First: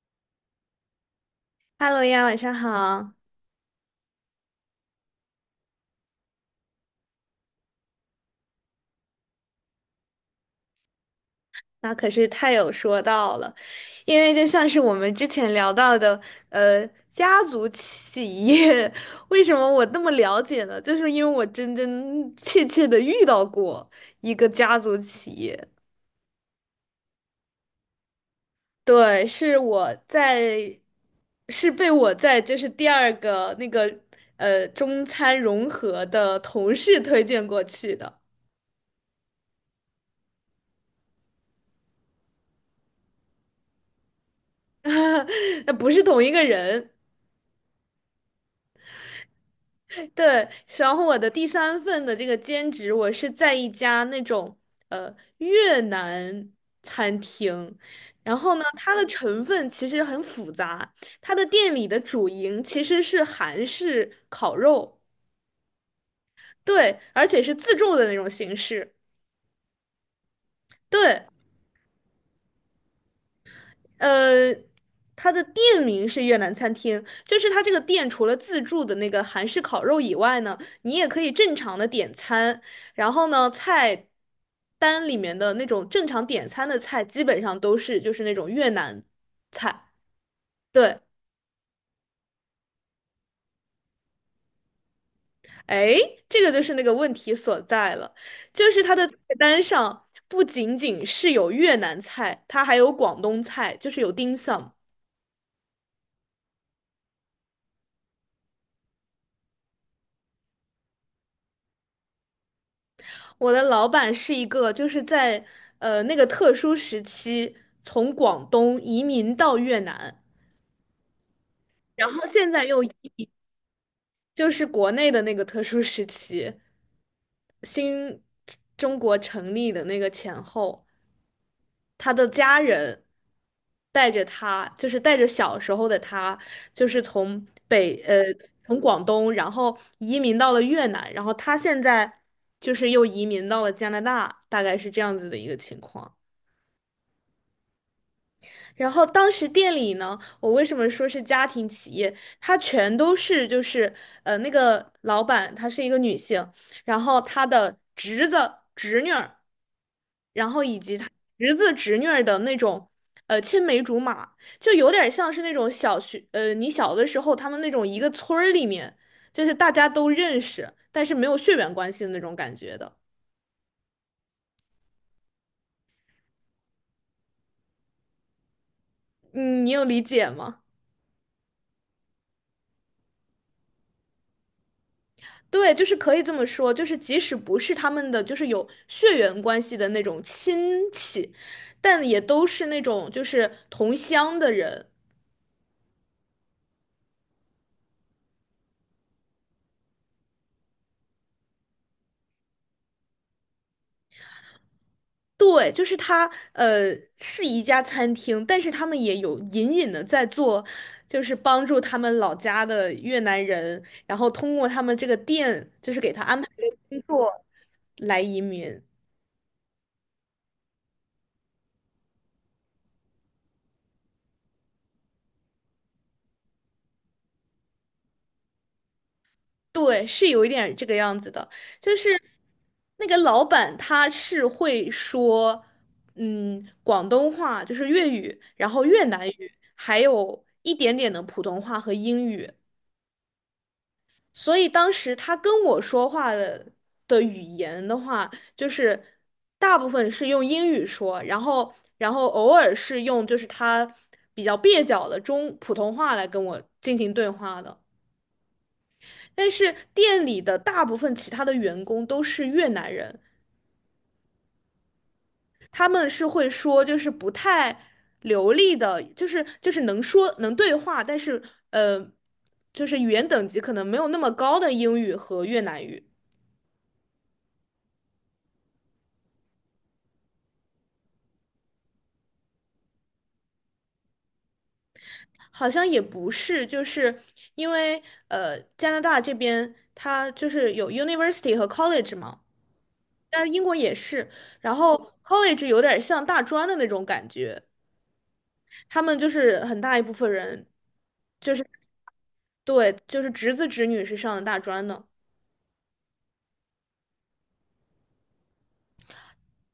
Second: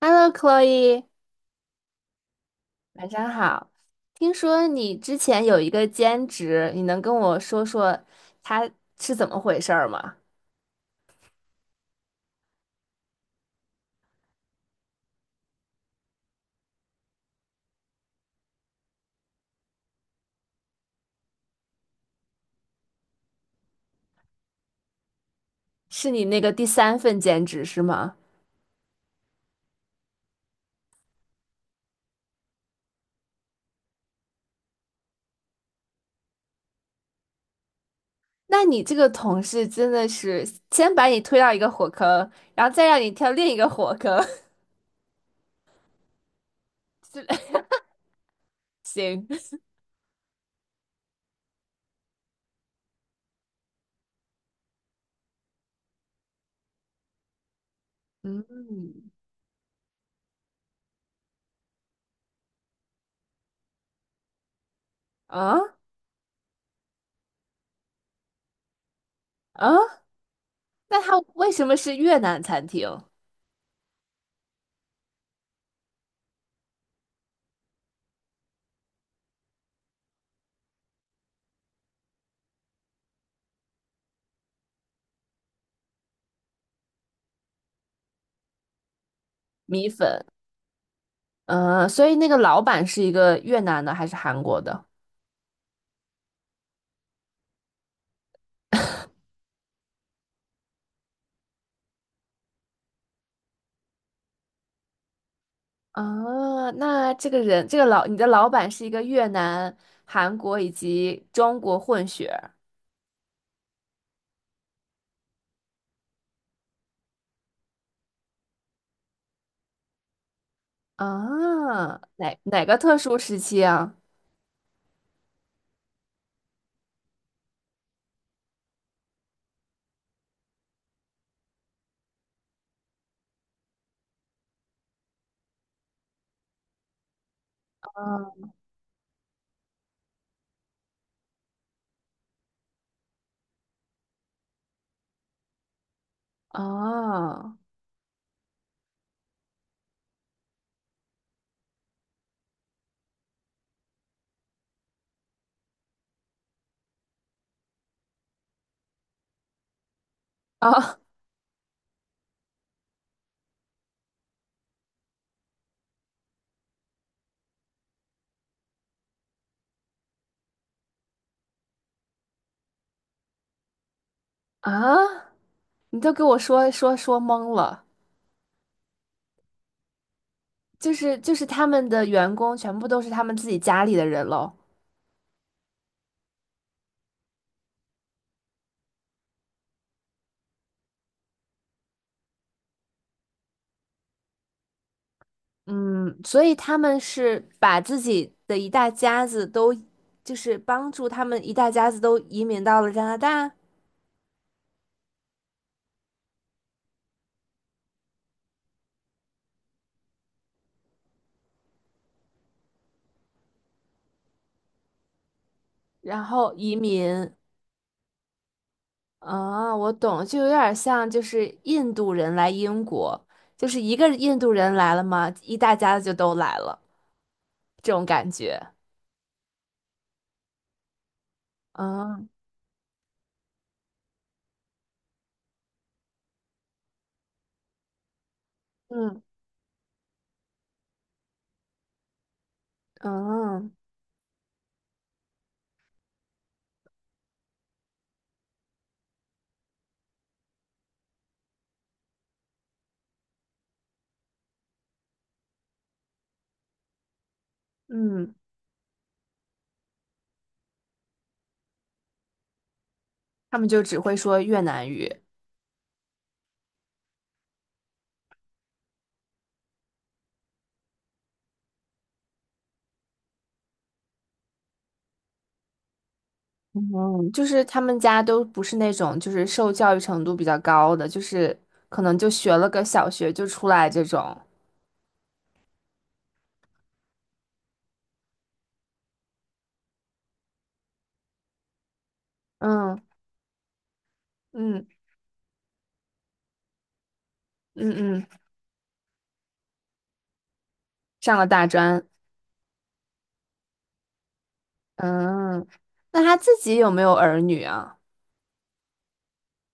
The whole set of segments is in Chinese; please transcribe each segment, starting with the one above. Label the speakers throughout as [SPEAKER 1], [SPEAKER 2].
[SPEAKER 1] Hello，Chloe，
[SPEAKER 2] Hello 呀，晚上
[SPEAKER 1] 晚
[SPEAKER 2] 好。
[SPEAKER 1] 上好。听说你之前有一个兼职，你能跟我说说它是怎么回事儿吗？
[SPEAKER 2] 那可是太有说到了，因为就像是我们之前聊到的，家族企业，为什么我那么了解呢？就是因为我真真切切的遇到过一个家族企业。
[SPEAKER 1] 是你那个第三份兼职是吗？
[SPEAKER 2] 对，是我在，是被我在就是第二个那个中餐融合的同事推荐过去的。
[SPEAKER 1] 那你这个同事真的是先把你推到一个火坑，然后再让你跳另一个火坑。
[SPEAKER 2] 那不是同一个人。
[SPEAKER 1] 行。
[SPEAKER 2] 对，然后我的第三份的这个兼职，我是在一家那种越南餐厅。然后呢，它
[SPEAKER 1] 嗯。
[SPEAKER 2] 的成分其实很复杂，它的店里的主营其实是韩式烤肉。
[SPEAKER 1] 啊
[SPEAKER 2] 对，而且是自助的那种形式。
[SPEAKER 1] 啊，那他
[SPEAKER 2] 对，
[SPEAKER 1] 为什么是越南餐厅？
[SPEAKER 2] 呃，它的店名是越南餐厅，就是它这个店除了自助的那个韩式烤肉以外呢，你也可以正常的点餐。然后呢，菜单里面的那种正常点餐的菜，基本上都是就是那种越南菜。
[SPEAKER 1] 米粉。
[SPEAKER 2] 对，
[SPEAKER 1] 嗯，所以那个老板是一个越南的还是韩国的？
[SPEAKER 2] 哎，这个就是那个问题所在了，就是它的菜单上不仅仅是有越南菜，它还有广东菜，就是有 dim sum。
[SPEAKER 1] 啊，那这个人，这个老，你的老板是一个越南、韩国以及中国混血
[SPEAKER 2] 我的老板是一个，就是在那个特殊时期从广东移民到越南，
[SPEAKER 1] 啊？哦，
[SPEAKER 2] 然后
[SPEAKER 1] 哪
[SPEAKER 2] 现
[SPEAKER 1] 哪
[SPEAKER 2] 在
[SPEAKER 1] 个
[SPEAKER 2] 又移
[SPEAKER 1] 特殊时期啊？
[SPEAKER 2] 就是国内的那个特殊时期，新中国成立的那个前后，他的家人带着他，就是带着小时候的他，就是从北呃
[SPEAKER 1] 啊
[SPEAKER 2] 从广东，然后移民到了越南，然后他现在就是又移民到了加拿大，大概是这样子的一个情况。
[SPEAKER 1] 啊
[SPEAKER 2] 然后当时店里呢，我为什么说是家庭企业？它全都是就是那个老板她是一个女性，然后她的侄子、侄女儿，然后以及她侄子、侄女儿的那种青梅竹马，就有点像是那种你小的时候他们那种一个村儿里面，就是大家都认识，但是没有血缘关系的那种感觉的。
[SPEAKER 1] 啊！你都给我说懵了。
[SPEAKER 2] 嗯，你有理解吗？
[SPEAKER 1] 就是他们的员工全部都是他们自己家里的人喽。
[SPEAKER 2] 对，就是可以这么说，就是即使不是他们的，就是有血缘关系的那种亲戚，但也都是那种就是同乡的人。
[SPEAKER 1] 嗯，所以他们是把自己的一大家子都，就是帮助他们一大家子都移民到了加拿大。
[SPEAKER 2] 对，就是他，呃，是一家餐厅，但是他们也有隐隐的在做，就是帮助他们老家的越南人，然后通过他们这个店，就是给他
[SPEAKER 1] 然
[SPEAKER 2] 安排
[SPEAKER 1] 后移民。
[SPEAKER 2] 来移民。
[SPEAKER 1] 啊，我懂，就有点像就是印度人来英国，就是一个印度人来了嘛，一大家子就都来了，这种感觉。
[SPEAKER 2] 对，是有一点这个样子的，就是
[SPEAKER 1] 啊。
[SPEAKER 2] 那个老板他是会说，嗯，广东话就是粤语，然后越
[SPEAKER 1] 嗯。
[SPEAKER 2] 南语，还有一点点的普通话和英语，
[SPEAKER 1] 嗯。
[SPEAKER 2] 所以当时他跟我说话的的语言的话，就是大部分是用英语说，然后偶尔是用就是他比较蹩脚的中普通话来跟我进行对话的。
[SPEAKER 1] 嗯，
[SPEAKER 2] 但是店里的大部分其他的员工都是越南人，
[SPEAKER 1] 他们就只会说越南语。
[SPEAKER 2] 他们是会说就是不太流利的，就是能说能对话，但是呃，就是语言等级可能没有那么高的英语和越南语。
[SPEAKER 1] 嗯，就是他们家都不是那种就是受教育程度比较高的，就是可能就学了个小学就出来这种。
[SPEAKER 2] 好像也不是，就是因为加拿大这边它就是有 university 和 college 嘛，
[SPEAKER 1] 嗯。
[SPEAKER 2] 但英国也是，然
[SPEAKER 1] 嗯。
[SPEAKER 2] 后 college 有点像大专的那种感觉。
[SPEAKER 1] 嗯。嗯，
[SPEAKER 2] 他们就是很大一部分人，
[SPEAKER 1] 上了
[SPEAKER 2] 就
[SPEAKER 1] 大
[SPEAKER 2] 是
[SPEAKER 1] 专。
[SPEAKER 2] 对，就是侄子侄女是上的大专的。
[SPEAKER 1] 嗯，那他自己有没有儿女啊？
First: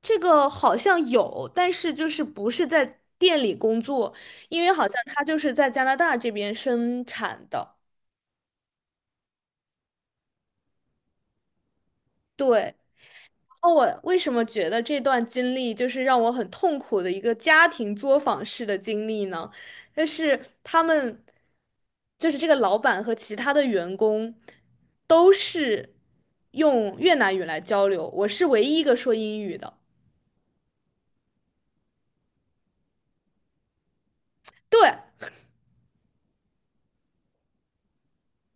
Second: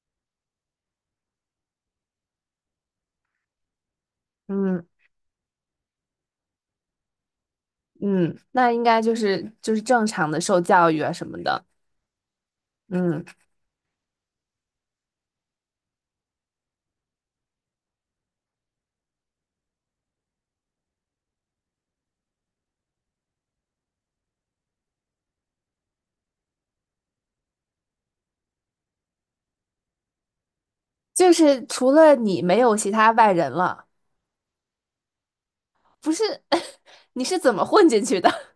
[SPEAKER 2] 这个好像有，但是就是不是在店里工作，因为
[SPEAKER 1] 嗯。
[SPEAKER 2] 好像他就是在加拿大这边生产的。
[SPEAKER 1] 嗯，那应该就是就是正常的受教育啊什么的。
[SPEAKER 2] 对。
[SPEAKER 1] 嗯，
[SPEAKER 2] 那我为什么觉得这段经历就是让我很痛苦的一个家庭作坊式的经历呢？就是他们，就是这个老板和其他的员工都是用越南语来交流，我是唯一一个说英语的。
[SPEAKER 1] 就是除了你没有其他外人了，
[SPEAKER 2] 对，
[SPEAKER 1] 不是？你是怎么混进去的？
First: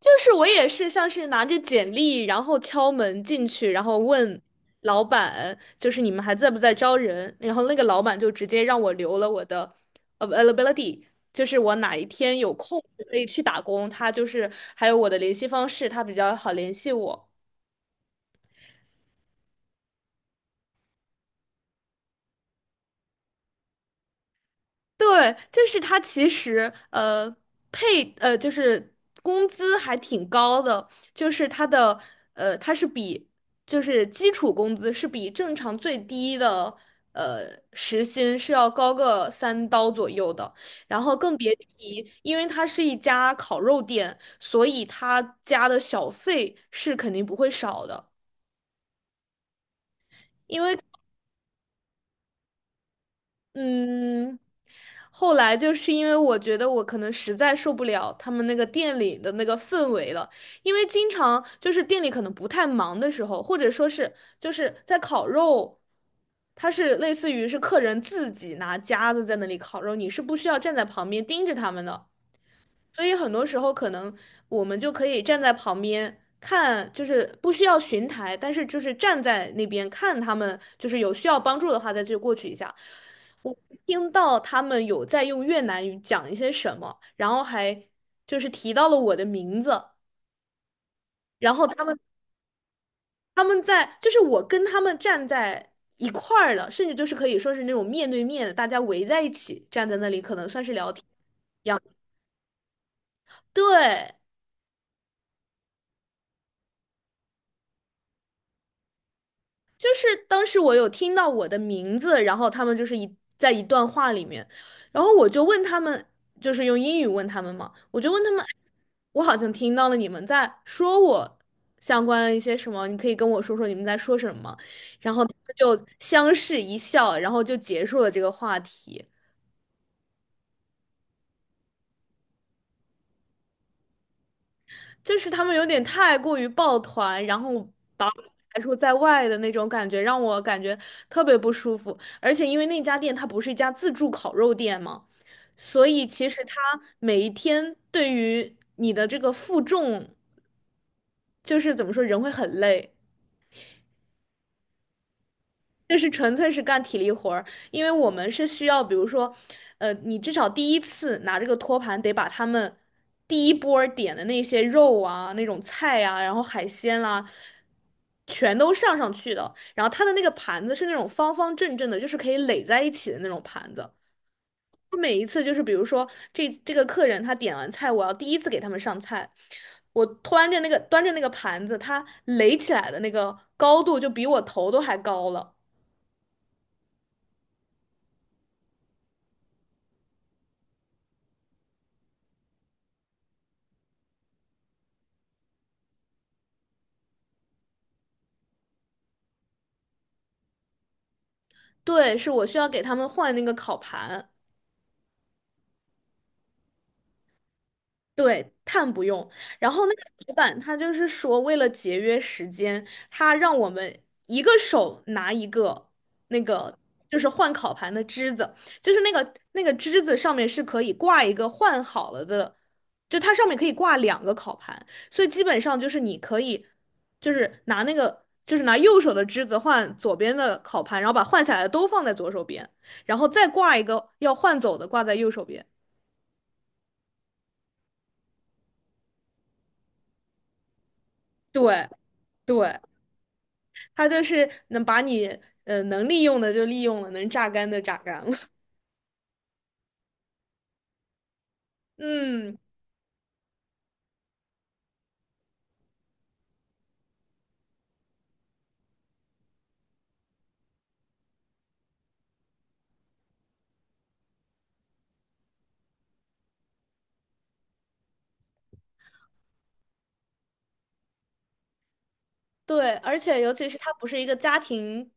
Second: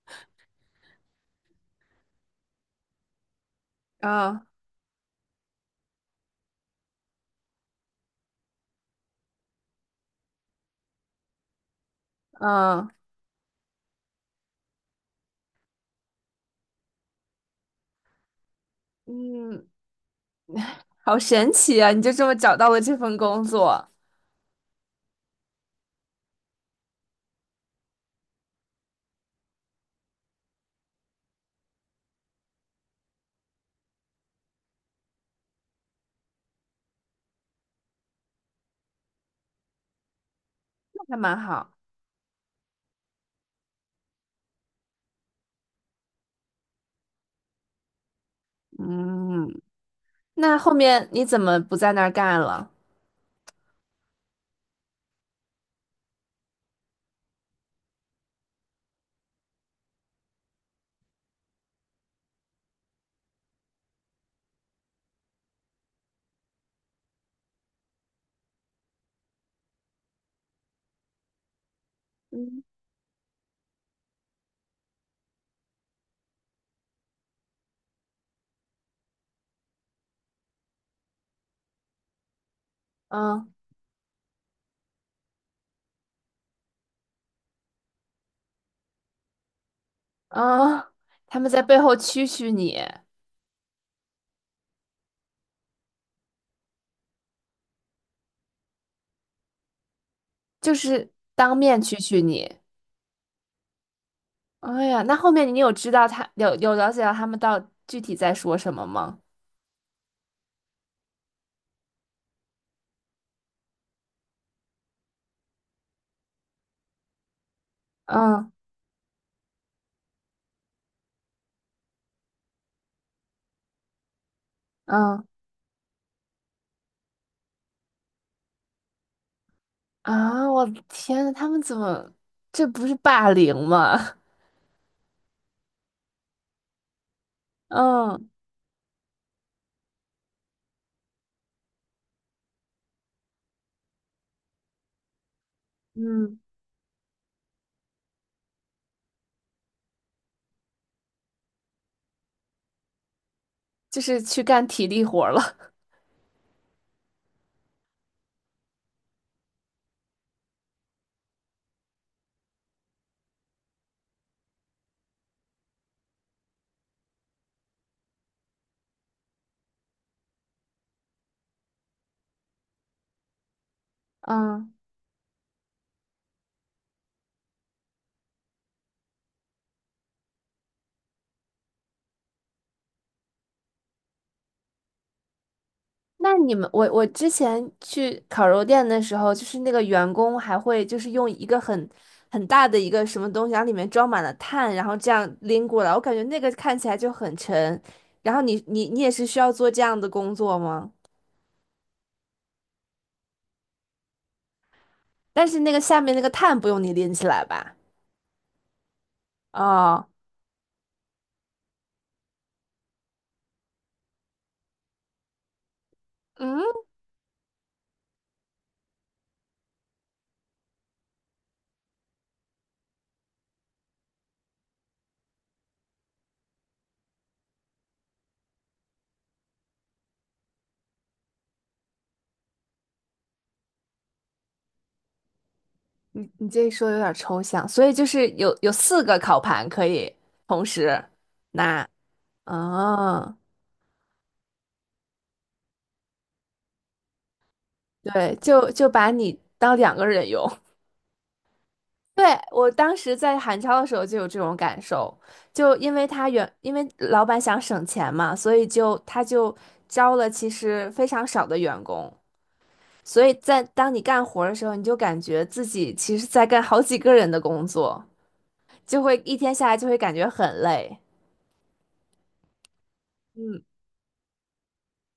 [SPEAKER 2] 就是我也是像是拿着简历，然后敲门进去，然后 问
[SPEAKER 1] 啊。
[SPEAKER 2] 老板，就是你们还在不在招人？然后那个老板就直接让我留了我的 availability，就是我哪一天有空
[SPEAKER 1] 嗯。
[SPEAKER 2] 可以去打工，他就是还有我的联系方式，他比较好联系我。
[SPEAKER 1] 嗯，好神奇啊！你就这么找到了这份工作。
[SPEAKER 2] 对，就是他其实呃配呃就是工资还挺高的，就是他的呃他是比就是基础工资是比正常最低的呃时薪是要高个三刀左右的。然
[SPEAKER 1] 那还
[SPEAKER 2] 后更
[SPEAKER 1] 蛮
[SPEAKER 2] 别
[SPEAKER 1] 好。
[SPEAKER 2] 提，因为它是一家烤肉店，所以他加的小费是肯定不会少的。
[SPEAKER 1] 嗯，那
[SPEAKER 2] 因
[SPEAKER 1] 后
[SPEAKER 2] 为
[SPEAKER 1] 面你怎么不在那儿干了？
[SPEAKER 2] 嗯，后来就是因为我觉得我可能实在受不了他们那个店里的那个氛围了，因为经常就是店里可能不太忙的时候，或者说是就是在烤肉，它是类似于是客人自己拿夹子在那里烤肉，你是不需要站在旁边盯着他们的。
[SPEAKER 1] 嗯。
[SPEAKER 2] 所以很多时候可能我们就可以站在旁边看，就是不需要巡台，但是就是站在那边看他们，就是有需要帮助的话再去过去一下。
[SPEAKER 1] 嗯。
[SPEAKER 2] 我听到他们有在用越南语讲一些什么，然后还就是提到了我的名字。
[SPEAKER 1] 嗯，他们
[SPEAKER 2] 然
[SPEAKER 1] 在
[SPEAKER 2] 后
[SPEAKER 1] 背
[SPEAKER 2] 他
[SPEAKER 1] 后
[SPEAKER 2] 们
[SPEAKER 1] 蛐蛐你。
[SPEAKER 2] 他们在就是我跟他们站在一块儿的，甚至就是可以说是那种面对面的，大家围在一起站在那里，可能算是
[SPEAKER 1] 就
[SPEAKER 2] 聊天
[SPEAKER 1] 是当
[SPEAKER 2] 一
[SPEAKER 1] 面
[SPEAKER 2] 样。
[SPEAKER 1] 蛐蛐你。
[SPEAKER 2] 对。
[SPEAKER 1] 哎呀，那后面你有知道他有了解到他们到具体在说什么吗？
[SPEAKER 2] 就是当时我有听到我的名字，然后他们就是一在一段话里面，然后我就问他们，就是用英语问他们嘛，我就问他们，
[SPEAKER 1] 嗯。
[SPEAKER 2] 我好像听到了你们在说我相关一些什么，你可以跟我说说你们在说什么吗？然
[SPEAKER 1] 嗯。
[SPEAKER 2] 后他们就相视一笑，然后就结束了这个话题。
[SPEAKER 1] 啊，我的天呐，他们怎么这不是霸凌吗？
[SPEAKER 2] 就是他们有点太过于抱团，然后
[SPEAKER 1] 嗯。
[SPEAKER 2] 排除在外的那种感觉，让我感觉特别不舒服。而且因为那家店它不是一家自助烤肉店嘛，所以其
[SPEAKER 1] 嗯，
[SPEAKER 2] 实它每一天对于你的这个负重，就是怎么说，人会很累。
[SPEAKER 1] 就是去干体力活儿了。
[SPEAKER 2] 这是纯粹是干体力活儿，因为我们是需要,比如说,你至少第一次拿这个托盘得把他们第一波儿点的那些肉啊、那种菜啊，然后海鲜啦、全都上上去的。然后它的那个盘子是那种方方正正的，就是可以垒在一起的那种盘子。
[SPEAKER 1] 嗯。
[SPEAKER 2] 我每一次就是比如说这个客人他点完菜，我要第一次给他们上菜，我端着那个端着那个盘子，它垒起来的那个高度就比我头都还高了。
[SPEAKER 1] 那你们，我之前去烤肉店的时候，就是那个员工还会就是用一个很大的一个什么东西，然后里面装满了碳，然后这样拎过来，我感觉那个看起来就很沉。然后你也是需要做这样的工作吗？
[SPEAKER 2] 对，是我需要给他们换那个烤盘。
[SPEAKER 1] 但是那个下面那个碳不用你拎起来吧？
[SPEAKER 2] 对，碳不用。然后那个
[SPEAKER 1] 哦。
[SPEAKER 2] 老板他就是说，为了节约时间，他让我们一个手拿一个那
[SPEAKER 1] 嗯，
[SPEAKER 2] 个就是换烤盘的枝子，就是那个枝子上面是可以挂一个换好了的，就它上面可以挂两个烤盘，所以基本上就是你可以就是拿那个就是拿右手的枝子换左边的烤盘，然后把换下来的都放在左手边，然后再挂一个要换走的挂在右手边。
[SPEAKER 1] 你这一说有点抽象，所以就是有四个烤盘可以同时拿。
[SPEAKER 2] 对对。
[SPEAKER 1] 哦。
[SPEAKER 2] 他就是能把你能利用的就利用了，能榨干的榨干
[SPEAKER 1] 对，
[SPEAKER 2] 了。
[SPEAKER 1] 就就把你当两个人用。对，
[SPEAKER 2] 嗯，
[SPEAKER 1] 我当时在韩超的时候就有这种感受，就因为他因为老板想省钱嘛，所以就他就招了其实非常少的员工，所以在当你干活儿的时候，你就感觉自己其实在干好几个人的工作。就会一天下来就会感觉很累。
[SPEAKER 2] 对，而且尤
[SPEAKER 1] 嗯，
[SPEAKER 2] 其是他不是一个家庭，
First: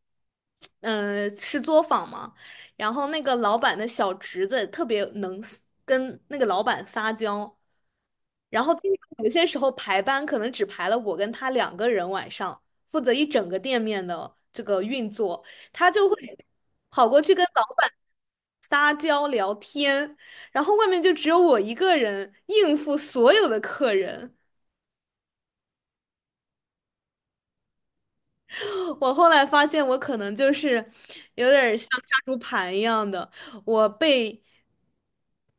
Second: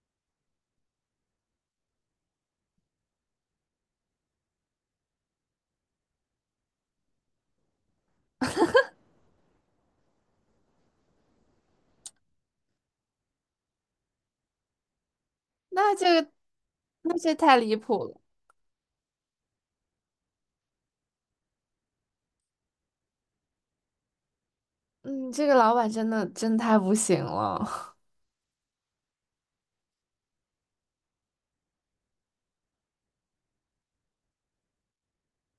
[SPEAKER 2] 嗯、是作坊嘛，然后那个老板的小侄子特别能撒跟那个老板撒娇，然后经常有些时候排班可能只排了我跟他两个人晚上，负责一整个店面的这个运作，他
[SPEAKER 1] 那
[SPEAKER 2] 就会
[SPEAKER 1] 这个，
[SPEAKER 2] 跑
[SPEAKER 1] 那
[SPEAKER 2] 过
[SPEAKER 1] 这
[SPEAKER 2] 去跟
[SPEAKER 1] 太
[SPEAKER 2] 老
[SPEAKER 1] 离
[SPEAKER 2] 板
[SPEAKER 1] 谱了。
[SPEAKER 2] 撒娇聊天，然后外面就只有我一个人应付所有的客人。
[SPEAKER 1] 嗯，这个老板真的真太不行了。
[SPEAKER 2] 我后来发现，我可能就是有点儿像杀猪盘一样的，我被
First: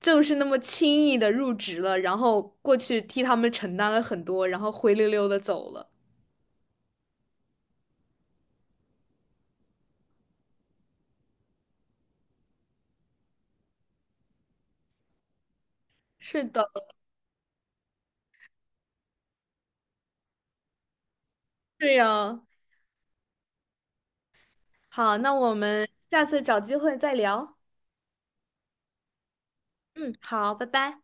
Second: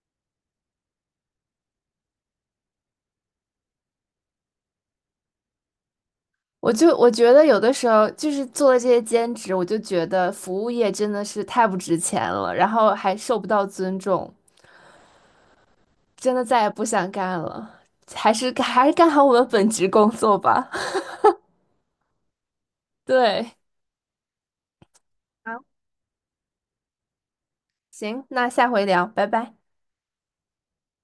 [SPEAKER 2] 就是那么轻易的入职了，然后过去替他们承担了很多，然后灰溜溜的走了。
[SPEAKER 1] 我觉得有的时候就是做了这些兼职，我就觉得服务业真的是太不值钱了，然后还受不到尊重，真的
[SPEAKER 2] 是
[SPEAKER 1] 再
[SPEAKER 2] 的，
[SPEAKER 1] 也不想干了。还是干好我们本职工作吧。
[SPEAKER 2] 是呀。
[SPEAKER 1] 对。
[SPEAKER 2] 好，那我
[SPEAKER 1] 好。
[SPEAKER 2] 们下次找机会再聊。
[SPEAKER 1] 行，那下回聊，拜拜。
[SPEAKER 2] 嗯，好，拜拜。